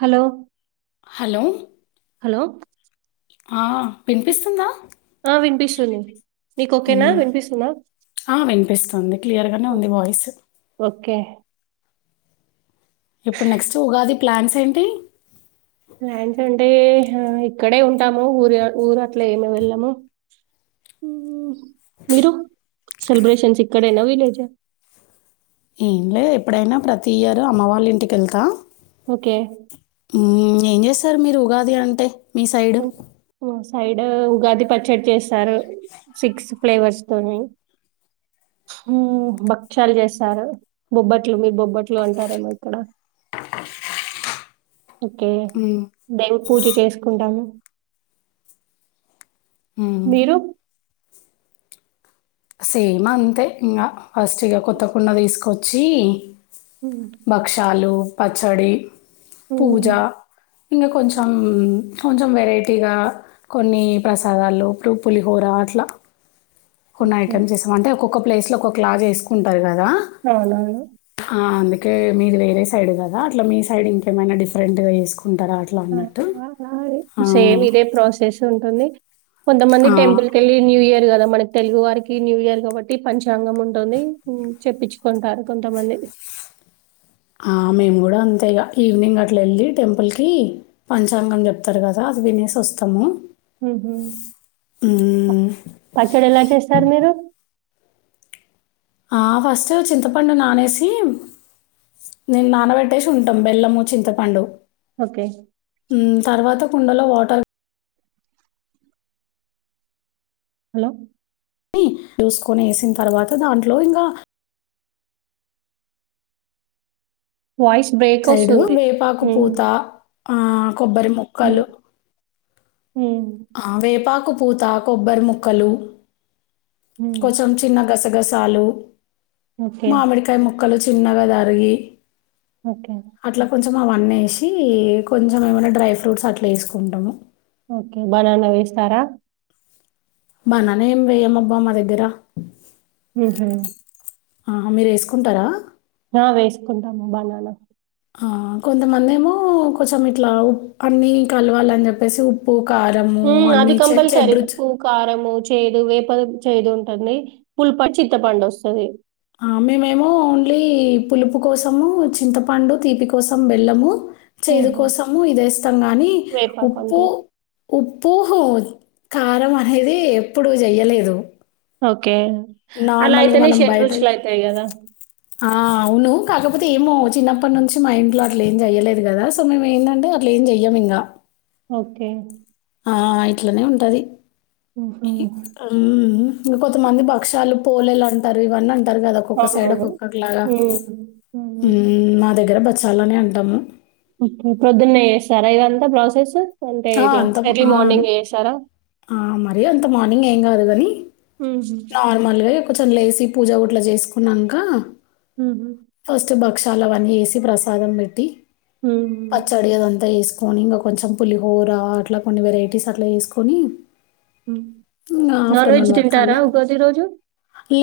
Hello hello hello ఆ పినిపిస్తుందా చెల్లెవు నీకు ఓకేనా వినిపిస్తుంద ఆ, వినిపిస్తుంది క్లియర్గానే ఒ ఉంది వాయిస్ ఒ కే ఇప్పుడు నెక్స్ట్ ఉగాది ప్లాన్స్ ఏంటి ప్లాన్స్ అంటే ఆ ఇక్కడే ఉంటాము ఊరియ ఊరు అట్ల ఏమి వెళ్ళము మీరు సెలిబ్రషన్స్ ఇక్కడేన విలేజ ఏంలే ఎప్పుడైనా ప్రతి ఇయరు అమ్మ వాళ్ళ ఇంటికి ఎళ్తా ఓకే మ్మ్ ఏం చేస్తారు మీరు ఉగాది అంటే మీ సైడు మా సైడ్ ఉగాది పచ్చడి చేస్తారు సిక్స్ ఫ్లేవర్స్ తోని భక్ష్యాలు చేస్తారు బొబ్బట్లు మీ బొబ్బట్లు అంటారేమో ఇక్కడ ఓకే మ్మ్, దేవ్ పూజ చేసుకుంటాను మ్మ్. మీరు సేమ్ అంతే ఇంగ ఫస్ట్ ఇగ కొత్తకుండ తీసుకొచ్చి మ్మ్. భక్షాలు పచ్చడి పూజా మ్మ్. ఇంగ కొంచెం కొంచెం వెరైటీగా కొన్ని ప్రసాదాలు ఇప్పుడు పులిహోర అట్లా కొన్ని ఓకే. ఐటమ్స్ చేసాం అంటే ఒక్కొక్క ప్లేస్ ఒక్కొక్క ల జేసుకుంటారు కదా ఎవల్ అండి ఆ, అందుకే మీరు వేరే సైడ్ కదా అట్లా మీ సైడ్ ఇంకేమైనా డిఫరెంట్ గా చేసుకో సేమ్ ఇదే ప్రాసెస్ టుంది కొంత మంది ఆ, టెంపుల్ కెళ్ళి న్యూ ఇయర్ ఉంది కదా మనకి తెలుగు వారికి న్యూ ఇయర్ కాబట్టి పంచాంగం ఉంటుంది చెప్పించుకుంటారు కొంతమంది ఆ మేము గూడా అంతే ఇగ ఈవినింగ్ అట్లా వెళ్ళి టెంపుల్ కి పంచాంగం చెప్తారు కదా వినేసివస్తాము మ్మ్ హు పచ్చడి ఎలా చేస్తారు మీరు ఆ ఫస్ట్ చింతపండు నానేసి నేను నానబెట్టేసి ఉంటాం బెల్లము చింతపండు ఓకే. మ్మ్ తర్వాత కుండలో వాటర్ హలో డి చూసుకొని వేసిన తర్వాత దాంట్లో ఇంగ వాయిస్ బ్రేక్ సైడు ఒస్తుంది. వేపాకు హ్మ్. పూత ఆ కొబ్బరి ముక్కలు హ్మ్. హ్మ్. ఆ వేపాకు పూత కొబ్బరి ముక్కలు హ్మ్. కొంచెం చిన్న గసగసాలు ఓకే. మామిడికాయ ము ముక్కలు చిన్నగా తరిగి ఓకే అట్లా కొంచెం అవన్నేసి కొంచెం ఏమైనా డ్రై ఫ్రూట్స్ అట్లా ఎసుకుంటము ఓకే బనానా వేస్తారా బానానే ఏం వేయమబ్బా మా దగ్గర ఉహు ఆహా మీరు వేసుకుంటారా ఆ వేసుకుంటాము బనానా ఆ కొంతమంది ఏమో కొంచెం ఇట్లా ఉ అన్ని కలవాలని చెప్పేసి ఉప్పు కారము ఉమ్ అది అన్నీ చెడ్ కంపల్సరి చెడ్ రుచు ఉప్పు కారంము చేదు వేప చేదు ఉంటుంది పుల్పా చింతపండు వస్తుంది ఆ! మేమేమో ఓన్లీ పులుపు కోసము చింతపండు తీపి కోసం బెల్ళము చేదు హుహు. కోసము ఇదేస్తాం గానీ ఉప్పు వేపాకంతే. ఉప్పు పూహు కారం అనేది ఎప్పుడు చెయ్యలేదు ఓకే. అలా నార్మల్గా అయితేనే మనం బయట షడ్‌రుచులయితాయి గదా! ఆ అవును కాకపోతే ఏమో హ్మ్. చిన్నప్ప నుం చి మా ఇంట్లో అట్ల ఏం చెయలేదు కదా సో మేము ఏందంటే అట్ల ఏం చెయ్యాం ఇంగా ఓకే ఆ ఇట్లనే ఉంటుంది. హుహు. ఇంకా కొంతమంది పక్షాలు పోలేలు అంటారు ఇవన్నీ టారు కదా ఒక్కొక్క సైడ్ అవునవును. ఒక్కొక్కలాగా హ్మ్. హ్మ్. ఉమ్ మా దగ్గర బ చాలానే అంటాము పొద్దున్నే చేస్తారా ఇదంతా ప్రాసెస్ అంటే ఆ! ఇలా అంత ఎర్లీ ఆ! మార్నింగ్ చేస్తారా ఆ మరి అంత మార్నింగ్ ఏం కాదు కాని హుహు. నార్మల్గా కొంచం లేసి పూజ ఊట్లా చేసుకున్నాక హుహు. ఫస్ట్ భక్షాలవన్నీ వేసి ప్రసాదం పెట్టి హ్మ్. పచ్చడి అదంతా వేసుకు కొని ఇంకా కొంచెం పులిహోర అట్లా కొన్ని వెరైటీస్ అట్లా చేసుకొని హ్మ్. ఇ నాన్ వెజ్ ఆఫ్టర్నూన్ వరకు కల్ల తింటారా ఉగాది రోజు?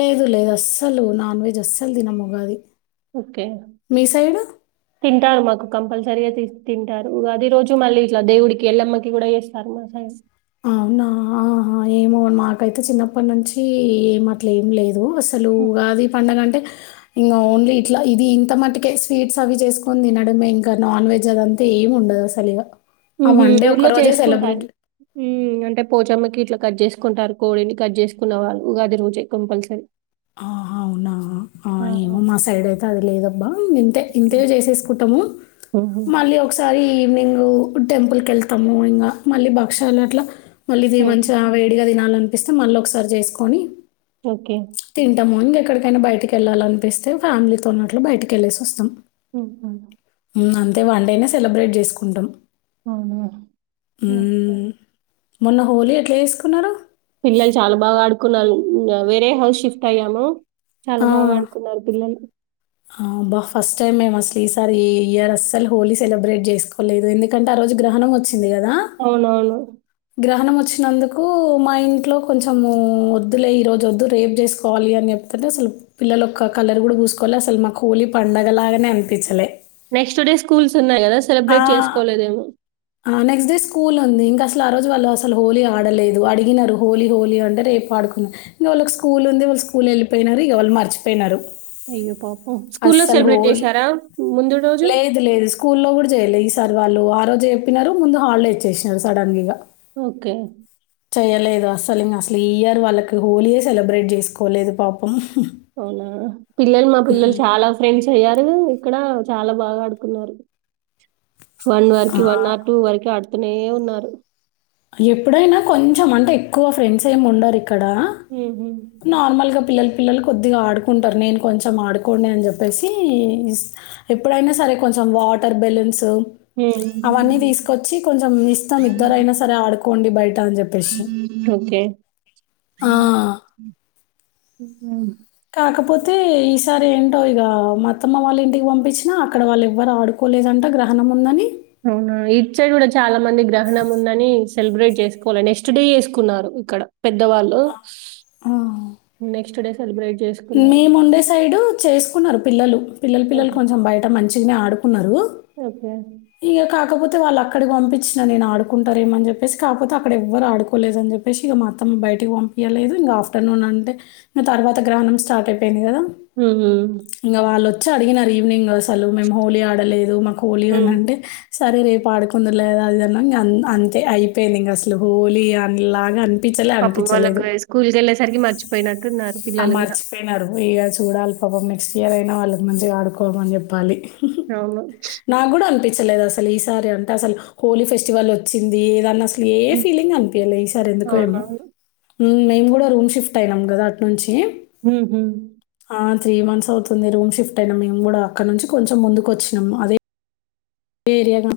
లేదు లేదు అస్ అసలు నాన్ వెజ్ అస్సలు తినము ఉగాది ఓకే మీ సైడు? తింటారు కంపల్సరిగా తీ తింటారు ఉగాది రోజు మళ్ళీ ఇట్లా దేవుడికి ఎల్లమ్మకి కూడా చేస్తారు మా అవునా ఆ ఏమో మాకైతే చిన్నప్పటి నుంచి ఏంట్ల ఏం లేదు అసలు హ్మ్. కాదు పండగ అంటే ఇంకా ఓన్లీ ఇట్లా ఇది ఇంత మటుకే స్వీట్స్ అవి చేసుకొని తినడ మే ఇంకా నాన్ వెజ్ అదంతే ఏం ఉండదు ఆ అసలు ఉహు ఊర్లో చేసుకుంటరూ ఉమ్ అంటే పోచమ్మకి ఇట్లా కట్ చేసుకుంటారు కోడిని కట్ చేసుకున్న వాళ్ళు ఉగాది రోజే కంపల్సరీ ఆ ఆ ఏమో మా సైడ్ అయితే అది లేదబ్బా ఇంతే ఓకే. ఇంతే చేసేసుకుంటాము. హుహు. మళ్ళీ ఒకసారి ఈవినింగ్ టెంపుల్కి వెళ్తాము ఇంకా మళ్ళీ భక్ష్యాలు అట్లా మళ్ళీ ఇది హుహు. మంచిగా వేడిగా తినాలనిపిస్తే మళ్ళీ ఒకసారి చేసుకొని ఓకే తింటాము ఇంకెక్కడికైనా బయటికి వెళ్ళాలనిపిస్తే ఫ్యామిలీతో ఉన్నట్లు బయటికిళ్ళేసి వస్తాము. ఉహూ అంతే వన్డేనే సెలబ్రేట్ చేసుకుంటాం అవునా మొన్న హోలీ ఎట్లా చేసుకున్నారు పిల్లలు చాలా బాగా ఆడుకున్నారు వేరే హౌస్ షిఫ్ట్ అయ్యాము చాలా ఆ! బాగా ఆడుకున్నారు పిల్లలు ఆ బా ఫస్ట్ టైమ్ మేము అసలు ఈసారి ఈ ఇయర్ అస్సలు హోలీ సెలబ్రేట్ చేసుకోలేదు ఎందుకంటే ఆ రోజు ఆ రోజు గ్రహణం వచ్చింది కదా అవునవును గ్రహణం వచ్చినందుకు మా ఇంట్లో కొంచెం వద్దులే ఈరోజొద్దు రేపు చేసుకోవాలి అని చెప్ అంటే అసలు పిల్లలుక్క కలర్ గుడ పూసుకోల అసలు మాకు హోళీ పండగలాగనే అనిపిచ్చలే నెక్స్ట్ డే స్కూల్స్ ఉన్నాయి గదా! ఆ సెలబ్రేట్ చేసుకోలేదేమో. ఆ నెక్స్ట్ డే స్కూల్ ఉంది ఇంకా ఆ రోజు వాళ్ళు అసలు హోలీ ఆడలేదు, అడిగినరు హోలీ హోలీ అంటే రేపు ఆడుకున్నా ఇంకా వాళ్ళకి స్కూల్ ఉంది. స్కూల్ ఎళ్ళిపోయినరు ఇగ వాళ్ళు మరిచిపోయినరు అయ్యో పాపం స్కూల్లో అస్సలు సెలబ్రేట్ హోల్ చేశారా ముందు రోజు లేదు లేదు స్కూలో గుడ ఈసారి వాళ్ళు ఆ రోజే చెప్పినారు ముందు హాలిడే ఇచ్చేసినారు సడన్ గా ఓకే చేయలేదు అసలు ఇంక అసలు ఈ ఇయర్ వాళ్ళకి హోలీయే సెలబ్రేట్ చేసుకోలేదు పాపం అవునా పిల్లలు మా పిల్లలు హ్మ్. చాలా ఫ్రెండ్స్ అయ్యా ఇక్కడ చాలా బాగా ఆడుకున్నారు వన్ వరకి వన్ ఆ! ఆర్ టూ వరకు ఆడు నే ఉన్నారు ఎప్పుడైనా కొంచెం అంటే ఎక్కువ ఫ్రెండ్స్ ఏమి ఉండరు ఇక్కడ మ్మ్. నార్మల్గా పిల్లలు పిల్లలు కొద్దిగా ఆడుకుంటారు నేను కొంచెం ఆడుకోండి అని చెప్పేసి ఎప్పుడైనా సరే కొంచం వాటర్ బెలూన్స్ మ్మ్. అవన్నీ తీసుకొచ్చి కొంచెం ఇస్తం ఇద్దరైనా సరే ఆడుకోండి బయట అని చెప్పేసి ఓకే మ్మ్. కాకపోతే ఈసారి ఏంటో ఇగ మా అత్తమ్మ వాళ్ళ ఇంటికి పంపించినా అక్కడ వాళ్ళెవ్వరు ఆడుకోలేదంట. గ్రహణం ఉందని అవునా ఇటు సైడ్ కూడా చాలా మంది గ్రహణం ఉందని సెలబ్రేట్ చేసుకోల నెక్స్ట్ డే చేసుకున్నారు ఇక్కడ పెద్దవాళ్ళు ఆ! నెక్స్ట్ డే సెలిబ్రేట్ మేముండే సైడ్ చేసుకున్నారు పిల్లలు పిల్లలు పిల్లలు మ్మ్. కొంచెం బయట ఆడుకున్నారు ఓకే ఇగ కాకపోతే వాళ్ళు అక్కడికి పంపించిన నేను ఆడుకుంటారేమో అని చెప్పేసి కాపోతే అక్కడ ఎవ్వరు ఆడుకోలేదని చెప్పేసి ఇగ మా అత్తమ్మ బయటికి పంపియలేదు ఇంకా ఆఫ్టర్నూన్ అంటే ఇక తర్వాత గ్రహణం స్టార్ట్ అయిపోయింది కదా హు హూ వచ్చి అడిగినారు ఈవినింగ్ అసలు మేము హోళీ ఆడలేదు మాకు హోళీ మ్మ్. అనంటే సరే రేపు ఆడుకుందురులే దా అది ఇది అంతే అయిపోయింది ఇంగసలు హోలీ అన్లాగ పాపం వాళ్ళకి హైస్కూల్కెళ్ళేసరికి మర్చిపోయినట్టున్నారు పిల్లలు గూడ ఇగా చూడాలి పాపం నెక్స్ట్ ఇయర్ అయినా వాళ్ళకి మంచిగా ఆడుకోమని చెప్పాలి అవును. నాగ్గుడా అంతే తెలేదు అసలు ఈసారి అంటే అసలు హోలీ ఫెస్టివల్ వచ్చింది ఏదన్నా ఏ హ్మ్. ఫీలింగ్ అనిపియేలె ఈసారి ఎందుకో ఏమో అవునవును. నుంచి ఊహు ఆ త్రీ మంత్స్ అవుతుంది రూమ్ షిఫ్ట్ అయినా మేము గూడా అక్కడ నుంచి కొంచెం ముందుకు వచ్చినాము అదే ఏరియాన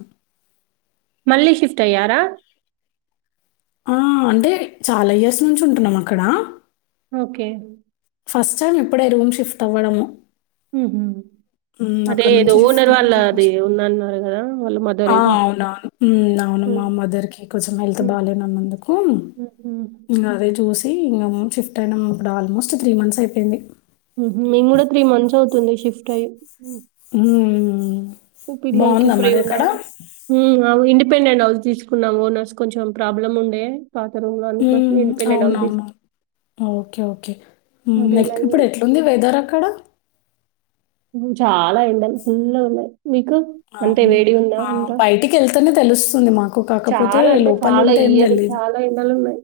మళ్ళీ షిఫ్ట్ అయ్యారా ఆ అంటే చాలా ఇయర్స్ నుంచి ఉంటున్నాం అక్కడ ఓకే ఫస్ట్ టైమ్ ఇప్పుడే రూమ్ షిఫ్ట్ అవ్వడము ఉహు హ్మ్. అక్కడి అదేదో నుంచి షిఫ్ట్ ఓనర్ అయ్యి ఇక్కడికొచ్చాం. వాళ్ళది ఉందన్నారు గదా వాళ్ళ మదర్ ఏదో మ హ్మ్. మదర్ కి కొంసెం హెల్త్ హ్మ్. బాగాలేదు అన్నందుకు హుహు. ఇంగ అదె చూసి షిఫ్ట్ అయినం అప్పుడు ఆల్మోస్ట్ త్రీ మంత్స్ అయిపోయింది టైమ్ మ్మ్ పిల్లలకి ఫ్రీ ఉండాలి ఊ ఔ ఇండిపెండెంట్ హౌస్ తీసుకున్నాం ఓనర్స్ కొంచెం ప్రాబ్లం ఉండే పాత రూమ్‌లో ఊ అందుకోసమే ఇండిపెండెంట్ హౌస్ తీసుకున్నాం. అవునవును ఓకే ఓకే ఉమ్ అదే లైక్ లైన్‌లో. ఇప్పుడు ఎట్లుంది వెదర్ అక్కడ ఊ చాలా ఎండలు ఫుల్గు ఉన్నాయి మీకు అంటే అవునా? వేడి ఉందా ఆ! అంతా బయటికెళ్తేనే తెలుస్తుంది మాకు. కాకపోతే చాలా అంటే చాలా లోపలుంటే ఈ ఏం ఇయర్ తెలీదు. చాలా ఎండలున్నాయి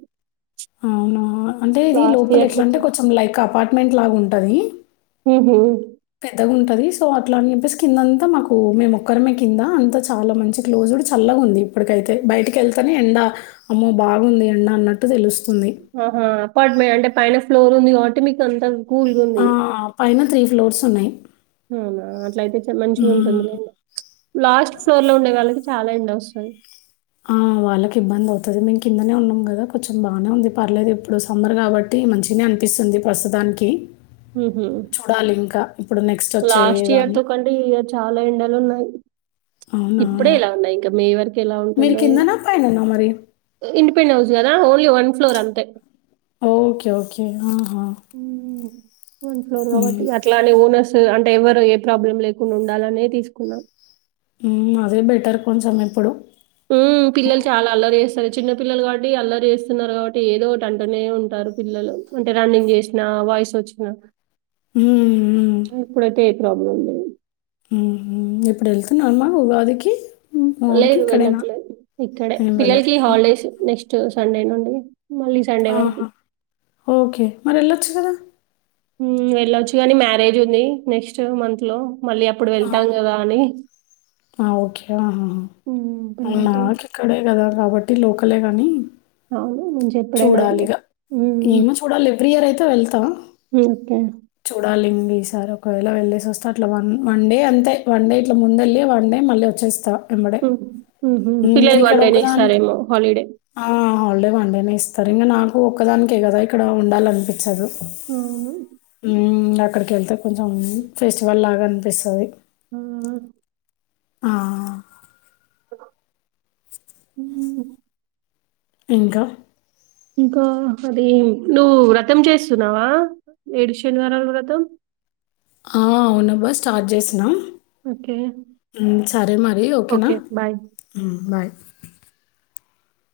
అవునా అంటే ఇది లాస్ట్ లోపల ఇయర్ ఎట్లా తో అంటే కంటే. కొంచెం లైక్ అపార్ట్మెంట్ లాగుంటది ఊహూ పెద్దగుంటది సో అట్లా అని చెప్పేసి కిందంతా మాకు మేము ఒక్కరమే కింద అంతా చాలా మంచి క్లోజ్ ప్పుడు చల్లగుంది ఇప్పటికైతే బయటికెళ్తానే ఎండ అమ్మో బాగుంది ఎండ అన్నట్టు తెలుస్ ఆహా అపాట్ మే అంటే పైన ఫ్లోర్ ఉంది కావట్టి మీకు అంత కూల్గా ఆ ఉంది పైన త్రీ ఫ్లోర్స్ ఉన్నాయి అవునా అట్ల అయితే మంచిగా హ్మ్. ఉంటుందిలేండి లాస్ట్ ఫ్లోర్ లో ఉండే వాళ్ళకి చాలా ఎండ వస్త్ చల్ ఆ వాళ్ళకి ఇబ్బంది అవ్తది మేము కిందనే ఉన్నాం కదా కొంచెం బాగానే ఉంది పర్లేదు ఇప్పుడు సమ్మర్ కాబట్టి మంచిన్నే ఇస్తుంది ప్రస్తుతానికి హ్మ్ హు చూడాలి ఇంకా ఇప్పుడు నెక్స్ట్ లాస్ట్ ఇయర్ వచ్చేదాన్ని. తో కంటే ఈ ఇయర్ చాలా ఎండలు ఉన్నాయి అవునా! ఇప్పుడే ఎలా ఉన్నాయి ఇంకా మే వరకు ఎలా మీరు ఉంటుందో ఇ కిందనా? పైననా మరి? ఇండిపెండెంట్ హౌస్ గదా ఓన్లీ వన్ ఫ్లోర్ అంతే ఓకే ఓకే హ్మ్ వన్ ఫ్లోర్ హ్మ్. కాబట్టి అట్లానే [unintelligible] అంటే ఎవరు ఏ ప్రాబ్లం లేకుండా ఉండాలనే తీసుకున్నాం హ్మ్ అదే బెటర్ కొంచెం ఇప్పుడు హ్మ్ పిల్లలు చాలా అల్లరి చేస్తారు చిన్న పిల్లలు కాబట్టి అల్లరి చేస్తున్నారు కాబట్టి ఏదో ఒకటి అంటూనే ఉంటారు పిల్లలు అంటే రన్నింగ్ చేసిన వయసోచ్చిన హ్మ్. ఇప్పుడైతే ఏ ప్రాబ్లం ఉండదు హ్మ్ హు ఇప్పుడు వెళ్తునన్నా ఉగాదికి హ్మ్. మా ఊరికి లేదు ఇక్కడేనా? వెళ్ళట్లేదు ఇక్కడే ఏం పిల్లలకి వెళ్ళట్లేదా? హాలిడేస్ నెక్స్ట్ సండే నుండి మళ్ళీ సండే వరకి. ఆహా ఓకే మరి వెళ్ళొచ్చు కదా హ్మ్ వెళ్ళచ్చు కానీ మ్యారేజ్ ఉంది నెక్స్ట్ మంత్ లో మళ్ళీ అప్పుడు వెళ్తాం కదా అని ఆ ఓకే అహ హ్మ్. పిల్లలతోని నాకు ఇక్కడే కదా కాబట్టి లోకలే గానీ అవును. మంచిగా ఎప్పుడైనా చూడాలిగా వెళ్ళొచ్చు. హ్మ్. ఏమో చూడాలి ఎవ్రీ ఇయర్ అయితే వెళ్తా హ్మ్. ఓకే. చూడాలింగి సారి ఒకవేళ వెళ్ళేసి వస్తా అట్లా వన్ వన్ డే అంతే వన్ డే ఇట్ల ముందెళ్ళి వన్ డే మళ్ళీ వచ్చేస్తా ఎంబడే హ్మ్. హుహు. ఉమ్ పిల్లలకి ఇక్కడ వన్ డేనే ఒకదానికి ఇస్తారేమో హాలిడే. ఆ హాలిడే వన్డేనే ఇస్ తారు ఇంగ నాకూ ఒక్కదానికే గదా ఇక్కడ ఉండాలన్పిచ్చదు అవును. అక్కడికెళ్తే కొంచెం ఫెస్టివల్ లాగా అన్పిస్తది ఊ ఊ ఆ ఆ హ్మ్. ఇంకా ఇంకా అది నువ్వు వ్రతం చేస్తున్నావా ఏడు శనివారాలు వ్రతం ఆ అవును బా స్టార్ట్ చేసినాం ఓకే. ఉమ్ సరే మరి ఓ కే నా ఓకే. బాయ్. ఉమ్ బాయ్